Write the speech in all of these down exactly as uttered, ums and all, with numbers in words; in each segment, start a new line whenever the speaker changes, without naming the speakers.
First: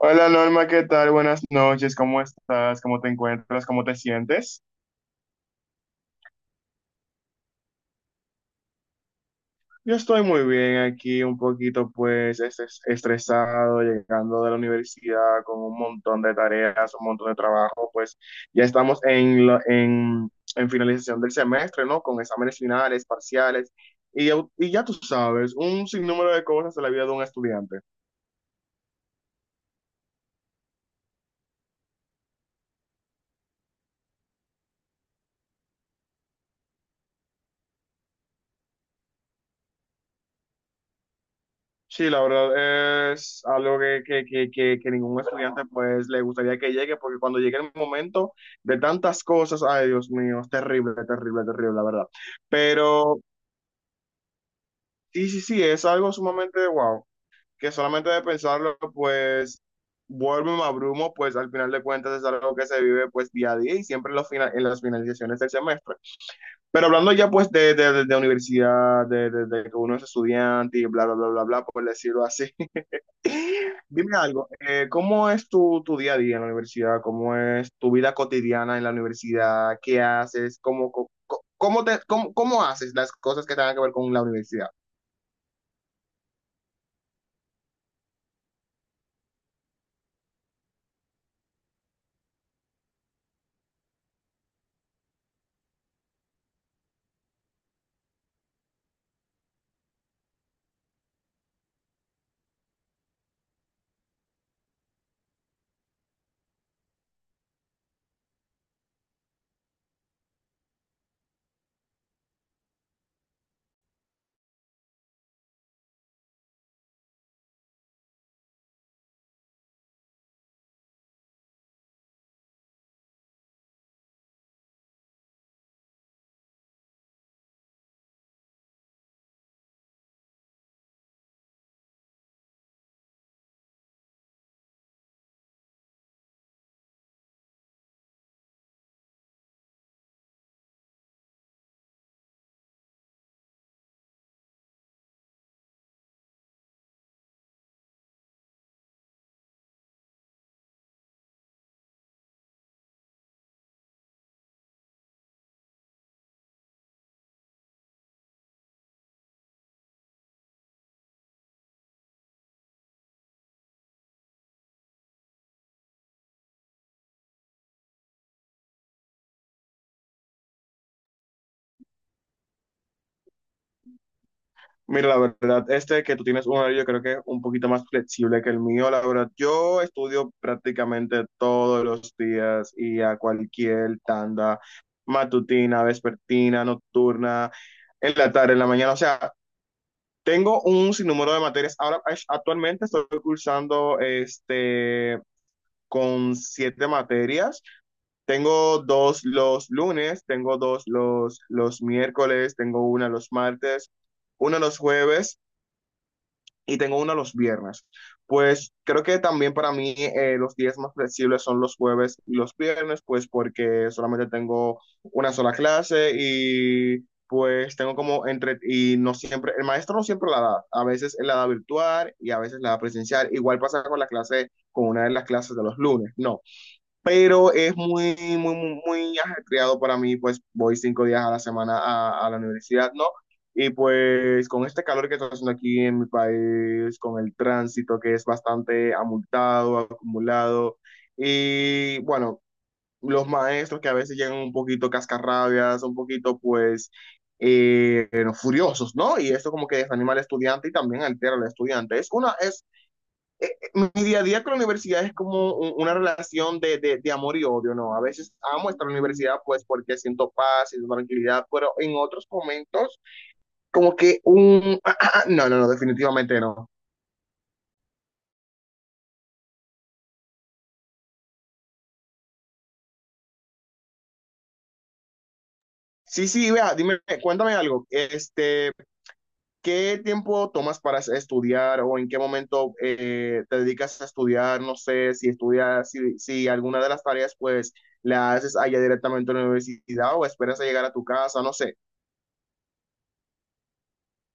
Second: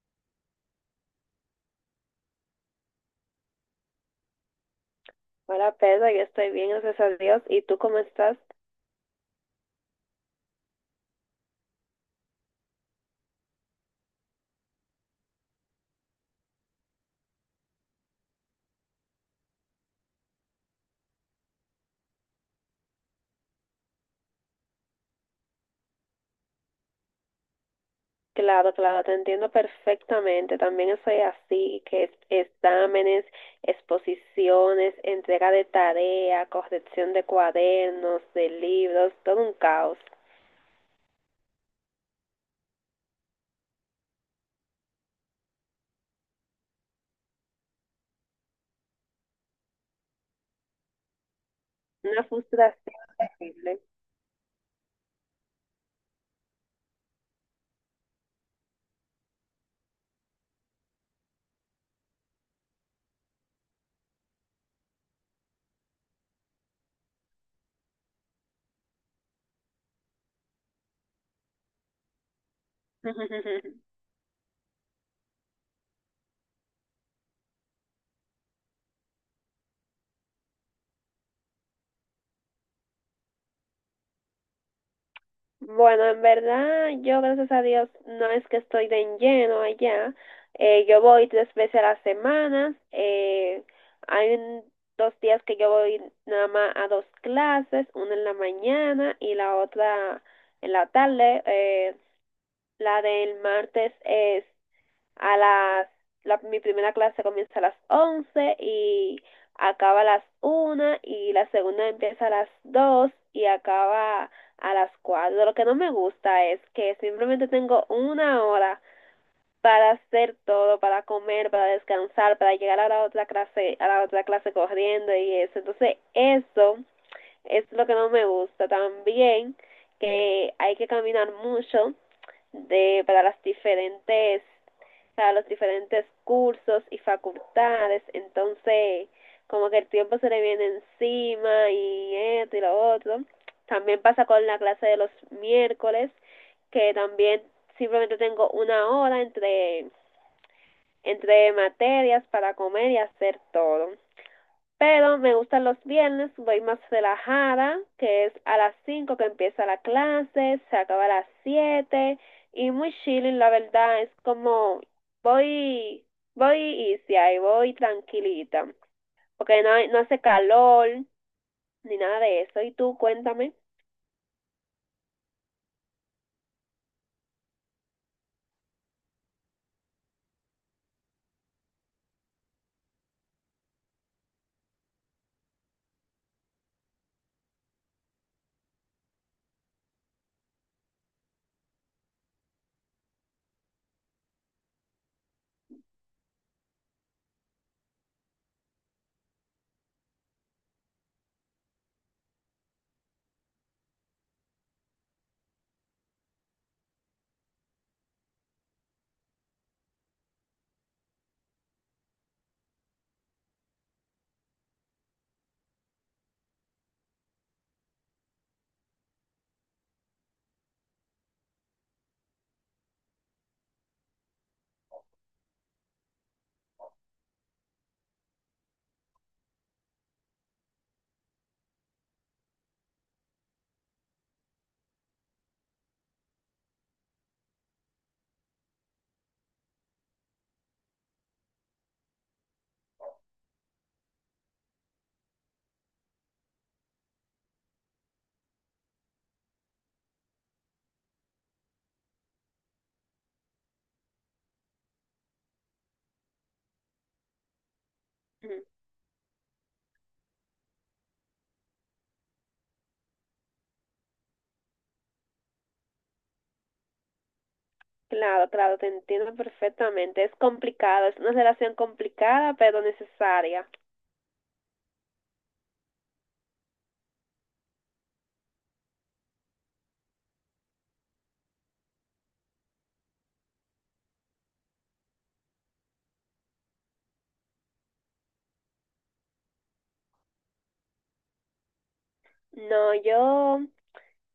Hola Norma, ¿qué tal? Buenas noches, ¿cómo estás? ¿Cómo te encuentras? ¿Cómo te sientes?
Hola Pedro, yo estoy bien, gracias a Dios. ¿Y tú cómo estás?
Yo estoy muy bien aquí, un poquito pues estres- estresado, llegando de la universidad con un montón de tareas, un montón de trabajo, pues ya estamos en, la- en, en finalización del semestre, ¿no? Con exámenes finales, parciales, y, ya- y ya tú sabes, un sinnúmero de cosas de la vida de un estudiante.
Claro, claro, te entiendo perfectamente. También estoy así, que es- exámenes, exposiciones, entrega de tarea, corrección de cuadernos, de libros, todo un caos.
Sí, la verdad es algo que, que, que, que, que ningún estudiante pues le gustaría que llegue, porque cuando llegue el momento de tantas cosas, ay Dios mío, es terrible, terrible, terrible, la verdad.
Una frustración.
Pero
Terrible.
sí, sí, sí, es algo sumamente wow, que solamente de pensarlo pues vuelvo y me abrumo, pues al final de cuentas es algo que se vive pues día a día y siempre en, los fina- en las finalizaciones del semestre. Pero hablando ya pues de, de, de- de universidad, de, de, de que uno es estudiante y bla, bla, bla, bla, bla, por decirlo así. Dime algo, eh, ¿cómo es tu, tu día a día en la universidad? ¿Cómo es tu vida cotidiana en la universidad? ¿Qué haces? ¿Cómo, co- co- cómo, te, cómo, Cómo haces las cosas que tengan que ver con la universidad?
Bueno, en verdad, yo gracias a Dios no es que estoy de en lleno allá. Eh, yo voy tres veces a la semana. Eh, hay un- Dos días que yo voy nada más a dos clases, una en la mañana y la otra en la tarde. Eh, la del martes es a las, la- Mi primera clase comienza a las once y acaba a las una y la segunda empieza a las dos y acaba a las cuatro. Lo que no me gusta es que simplemente tengo una hora para hacer todo, para comer, para descansar, para llegar a la otra clase, a la otra clase corriendo y eso. Entonces, eso es lo que no me gusta. También que hay que caminar mucho de para las diferentes, o sea, los diferentes cursos y facultades, entonces como que el tiempo se le viene encima y esto y lo otro. También pasa con la clase de los miércoles, que también simplemente tengo una hora entre, entre materias para comer y hacer todo. Pero me gustan los viernes, voy más relajada, que es a las cinco que empieza la clase, se acaba a las siete y muy chilling, la verdad, es como voy, voy easy ahí, voy tranquilita, porque no, hay- no hace calor ni nada de eso. Y tú, cuéntame.
Mira, la verdad, este que tú tienes un horario, yo creo que un poquito más flexible que el mío. La verdad, yo estudio prácticamente todos los días y a cualquier tanda matutina, vespertina, nocturna, en la tarde, en la mañana. O sea, tengo un sinnúmero de materias. Ahora, actualmente estoy cursando este, con siete materias. Tengo dos los lunes, tengo dos los, los miércoles, tengo una los martes, una los jueves y tengo uno los viernes. Pues creo que también para mí eh, los días más flexibles son los jueves y los viernes, pues porque solamente tengo una sola clase y pues tengo como entre, y no siempre, el maestro no siempre la da, a veces él la da virtual y a veces la da presencial. Igual pasa con la clase, con una de las clases de los lunes, no pero es muy, muy, muy, muy ajetreado para mí, pues voy cinco días a la semana a, a la universidad, ¿no? Y pues con este calor que está haciendo aquí en mi país, con el tránsito que es bastante amultado, acumulado, y bueno, los maestros que a veces llegan un poquito cascarrabias, un poquito pues eh, furiosos, ¿no? Y esto como que desanima al estudiante y también altera al estudiante. Es una, es eh, eh, Mi día a día con la universidad es como un- una relación de, de- de amor y odio, ¿no? A veces
Ujú.
amo estar en la universidad, pues porque siento paz y tranquilidad, pero en otros momentos, como que un... no, no, no, definitivamente no.
Claro, claro, te entiendo perfectamente, es complicado, es una relación complicada, pero necesaria.
Sí, sí, vea, dime, cuéntame algo. Este, ¿qué tiempo tomas para estudiar o en qué momento eh, te dedicas a estudiar? No sé si estudias, si, si alguna de las tareas, pues, la haces allá directamente en la universidad o esperas a llegar a tu casa, no sé.
No, yo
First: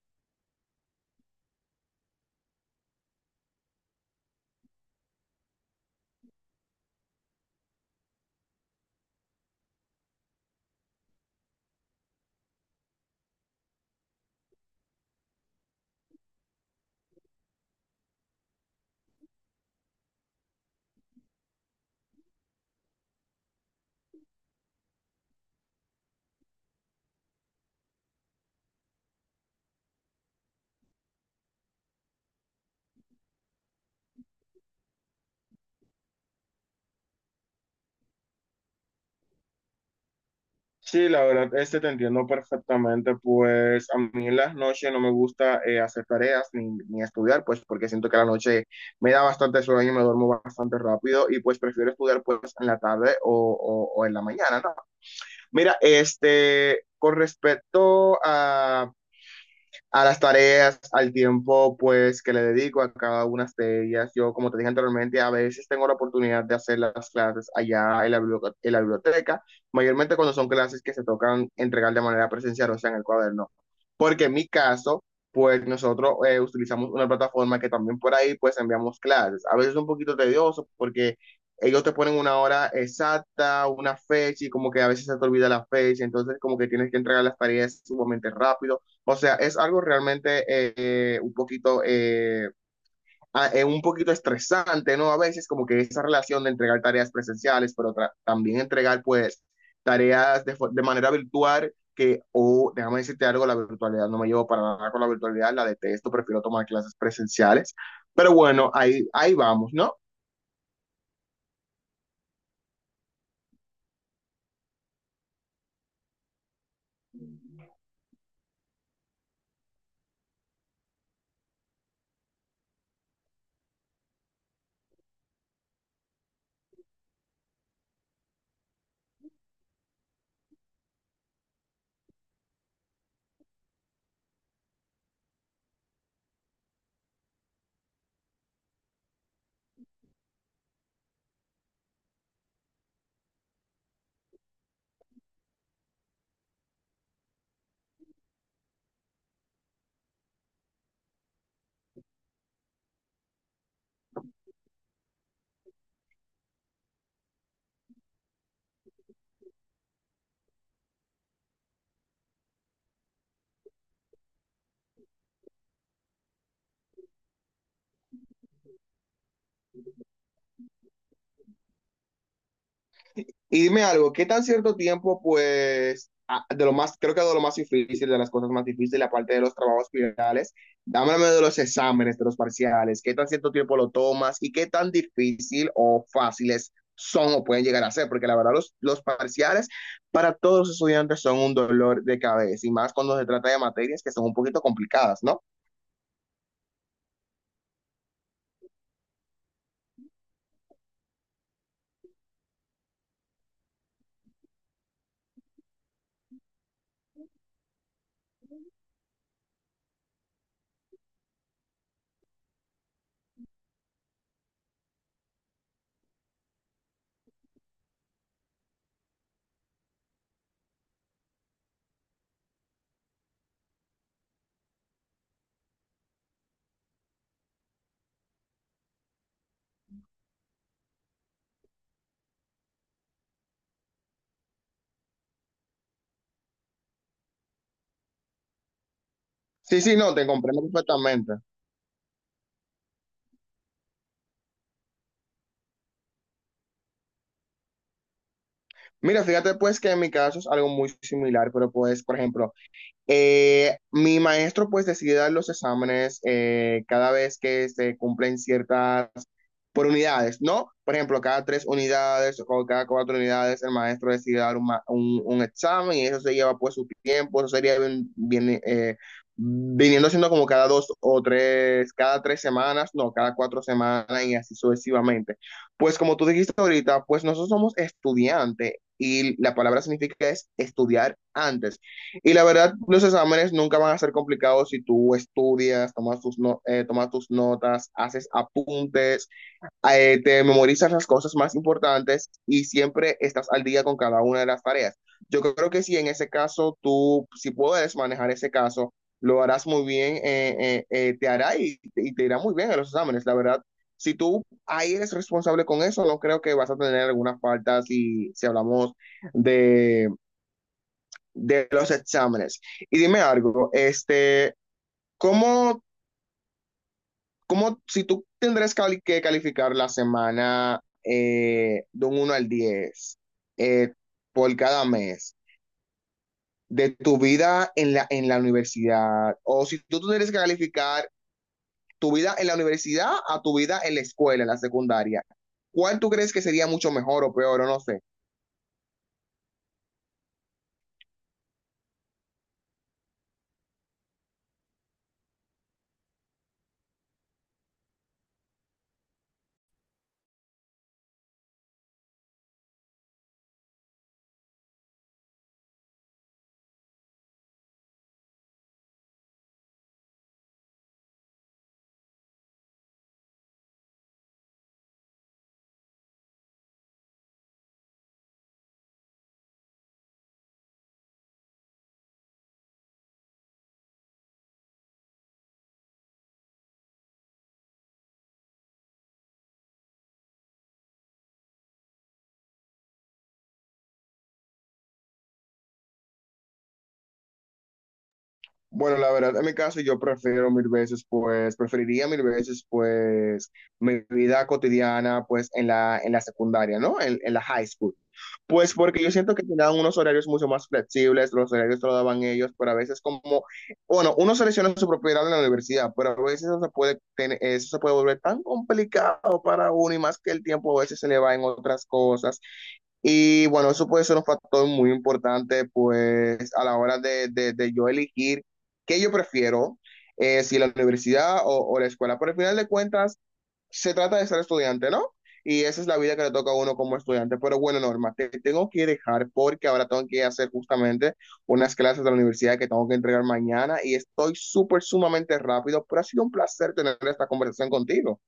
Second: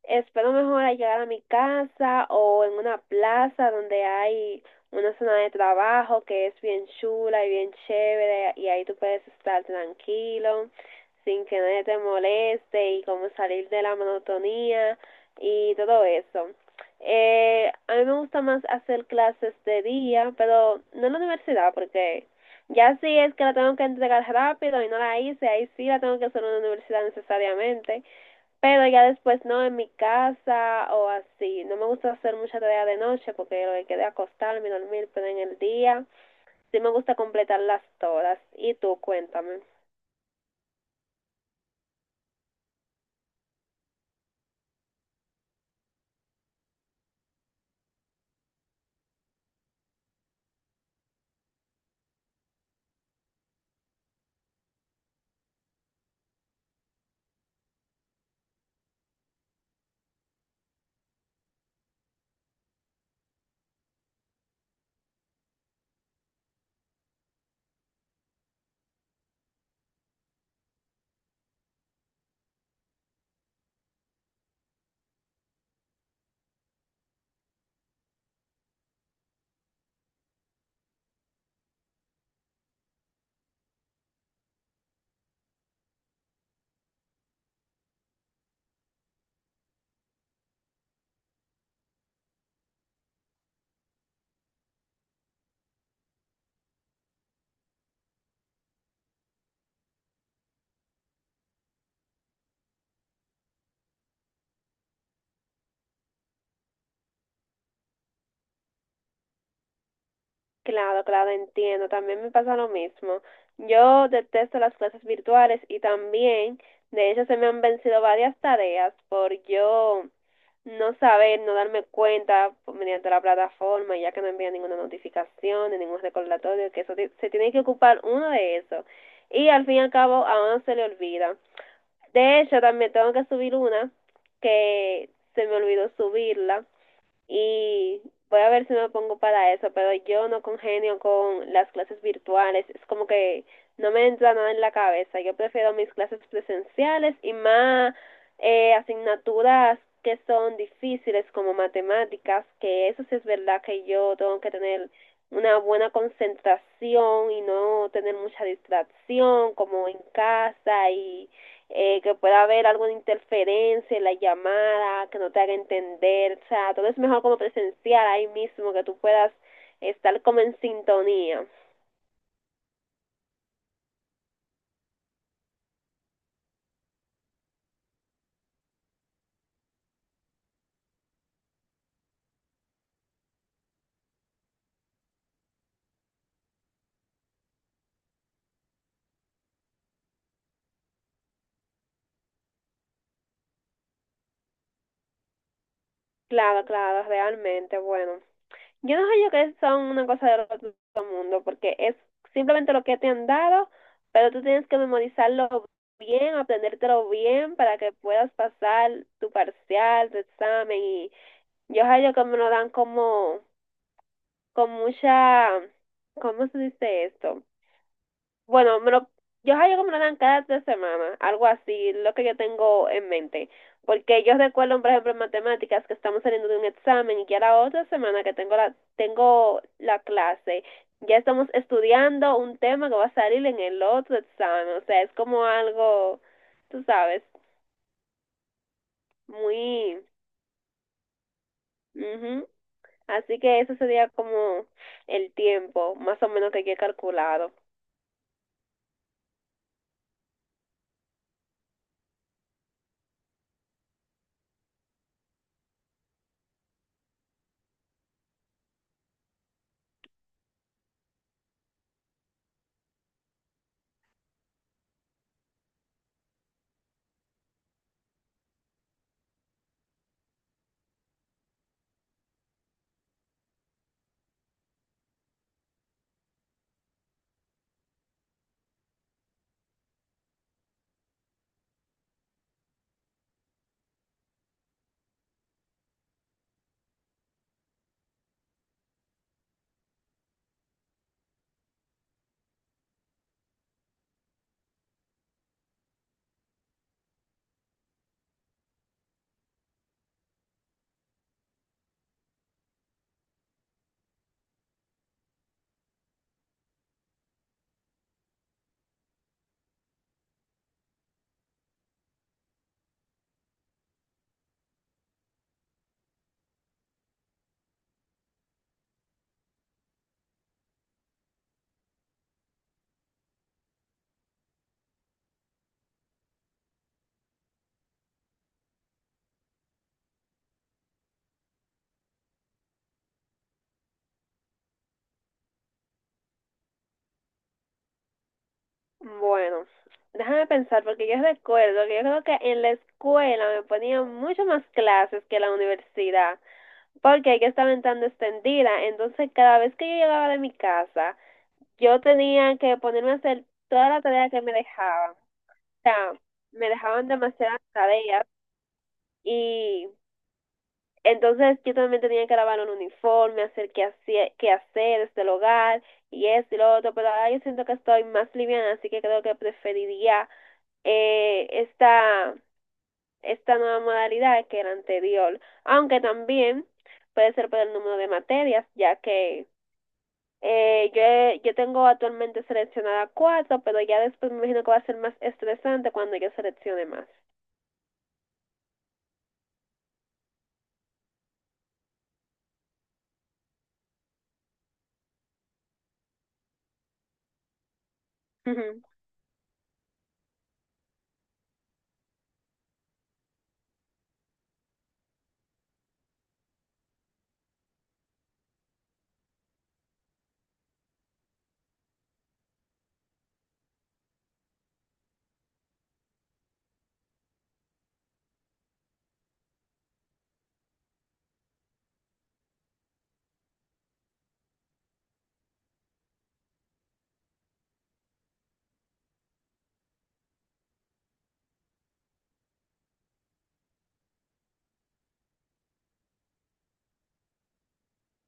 espero mejor al llegar a mi casa o en una plaza donde hay una zona de trabajo que es bien chula y bien chévere y ahí tú puedes estar tranquilo sin que nadie te moleste y como salir de la monotonía y todo eso. Eh, a mí me gusta más hacer clases de día, pero no en la universidad porque ya si es que la tengo que entregar rápido y no la hice, ahí sí la tengo que hacer en la universidad necesariamente, pero ya después no, en mi casa o así. No me gusta hacer mucha tarea de noche porque lo que queda es acostarme y dormir, pero en el día sí me gusta completarlas todas. Y tú, cuéntame.
Sí, la verdad, este te entiendo perfectamente, pues a mí en las noches no me gusta eh, hacer tareas ni, ni estudiar, pues porque siento que la noche me da bastante sueño y me duermo bastante rápido y pues prefiero estudiar pues en la tarde o, o- o en la mañana, ¿no? Mira, este, con respecto a a las tareas, al tiempo pues que le dedico a cada una de ellas. Yo, como te dije anteriormente, a veces tengo la oportunidad de hacer las clases allá en la, biblioteca, en la biblioteca, mayormente cuando son clases que se tocan entregar de manera presencial, o sea, en el cuaderno. Porque en mi caso, pues nosotros eh, utilizamos una plataforma que también por ahí pues enviamos clases. A veces es un poquito tedioso porque ellos te ponen una hora exacta, una fecha y como que a veces se te olvida la fecha, entonces como que tienes que entregar las tareas sumamente rápido, o sea, es algo realmente eh, un poquito, eh, a- eh, un poquito estresante, ¿no? A veces como que esa relación de entregar tareas presenciales, pero tra- también entregar pues tareas de, fo- de manera virtual que, o déjame decirte algo, la virtualidad no me llevo para nada con la virtualidad, la detesto, prefiero tomar clases presenciales. Pero bueno, ahí, ahí vamos, ¿no?
Claro, claro, entiendo. También me pasa lo mismo. Yo detesto las clases virtuales y también, de hecho, se me han vencido varias tareas por yo no saber, no darme cuenta mediante la plataforma, ya que no envía ninguna notificación ni ningún recordatorio, que eso ti- se tiene que ocupar uno de eso. Y al fin y al cabo, a uno se le olvida. De hecho, también tengo que subir una que se me olvidó subirla y voy a ver si me pongo para eso, pero yo no congenio con las clases virtuales, es como que no me entra nada en la cabeza, yo prefiero mis clases presenciales y más eh, asignaturas que son difíciles como matemáticas, que eso sí es verdad que yo tengo que tener una buena concentración y no tener mucha distracción como en casa y eh, que pueda haber alguna interferencia en la llamada, que no te haga entender, o sea, todo es mejor como presencial ahí mismo, que tú puedas estar como en sintonía.
Y dime algo, ¿qué tan cierto tiempo, pues, a- de lo más, creo que de lo más difícil, de las cosas más difíciles, aparte de los trabajos finales, dámame de los exámenes, de los parciales, qué tan cierto tiempo lo tomas y qué tan difícil o fáciles son o pueden llegar a ser? Porque la verdad, los, los parciales para todos los estudiantes son un dolor de cabeza y más cuando se trata de materias que son un poquito complicadas, ¿no?
Claro, claro, realmente, bueno. Yo no sé, yo que son una cosa del otro mundo, porque es simplemente lo que te han dado, pero tú tienes que memorizarlo bien, aprendértelo bien para que puedas pasar tu parcial, tu examen. Y yo hallo que me lo dan como con mucha, ¿cómo se dice esto? Bueno, me lo, yo creo que me lo dan cada tres semanas, algo así, lo que yo tengo en mente. Porque yo recuerdo, por ejemplo, en matemáticas que estamos saliendo de un examen y ya la otra semana que tengo la, tengo la, clase, ya estamos estudiando un tema que va a salir en el otro examen. O sea, es como algo, tú sabes,
Sí, sí,
muy...
no, te comprendo perfectamente.
Ujú. Así que eso sería como el tiempo, más o menos, que yo he calculado.
Mira, fíjate pues que en mi caso es algo muy similar, pero pues, por ejemplo, Eh, mi maestro pues decide dar los exámenes eh, cada vez que se cumplen ciertas, por unidades, ¿no? Por ejemplo, cada tres unidades o cada cuatro unidades el maestro decide dar un, ma- un- un examen y eso se lleva pues su tiempo, eso sería bien, bien, eh, viniendo siendo como cada dos o tres, cada tres semanas, no, cada cuatro semanas y así sucesivamente. Pues como tú dijiste ahorita, pues nosotros somos estudiantes y la palabra significa es estudiar antes. Y la verdad, los exámenes nunca van a ser complicados si tú estudias, tomas tus, no- eh, tomas tus notas, haces apuntes, eh, te memorizas las cosas más importantes y siempre estás al día con cada una de las tareas. Yo creo que si en ese caso tú, si puedes manejar ese caso, lo harás muy bien, eh, eh, eh, te hará y, y te irá muy bien en los exámenes. La verdad, si tú ahí eres responsable con eso, no creo que vas a tener alguna falta si, si hablamos de de los exámenes. Y dime algo, este, ¿cómo, cómo si tú tendrás cali- que calificar la semana eh, de un uno al diez eh, por cada mes de tu vida en la, en la universidad? O si tú tendrías que calificar tu vida en la universidad a tu vida en la escuela, en la secundaria, ¿cuál tú crees que sería mucho mejor o peor o no sé?
Bueno, déjame pensar, porque yo recuerdo que yo creo que en la escuela me ponían mucho más clases que en la universidad, porque yo estaba en tan extendida, entonces cada vez que yo llegaba de mi casa, yo tenía que ponerme a hacer toda la tarea que me dejaban. O sea, me dejaban demasiadas tareas y entonces yo también tenía que lavar un uniforme, hacer qué hacer, qué hacer desde el hogar y esto y lo otro, pero ahora yo siento que estoy más liviana, así que creo que preferiría eh, esta, esta nueva modalidad que la anterior, aunque también puede ser por el número de materias, ya que eh, yo, he- yo tengo actualmente seleccionada cuatro, pero ya después me imagino que va a ser más estresante cuando yo seleccione más.
Bueno, la verdad, en mi caso yo prefiero mil veces, pues, preferiría mil veces, pues, mi vida cotidiana, pues, en la, en la secundaria, ¿no? En, en la high school. Pues
Ujú.
porque yo siento que tenían unos horarios mucho más flexibles, los horarios te lo daban ellos, pero a veces como, bueno, uno selecciona su propiedad en la universidad, pero a veces eso se puede, tener- eso se puede volver tan complicado para uno y más que el tiempo a veces se le va en otras cosas y bueno, eso puede ser un factor muy importante, pues a la hora de, de- de yo elegir qué yo prefiero, eh, si la universidad o, o la escuela. Pero al final de cuentas, se trata de ser estudiante, ¿no? Y esa es la vida que le toca a uno como estudiante. Pero bueno, Norma, te tengo que dejar porque ahora tengo que hacer justamente unas clases de la universidad que tengo que entregar mañana y estoy súper, sumamente rápido, pero ha sido un placer tener esta conversación contigo.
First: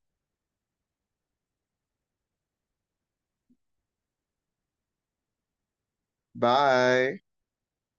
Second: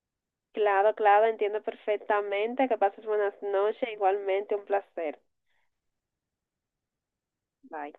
Claro, claro, entiendo perfectamente. Que pases buenas noches. Igualmente, un placer.
Bye.
Bye.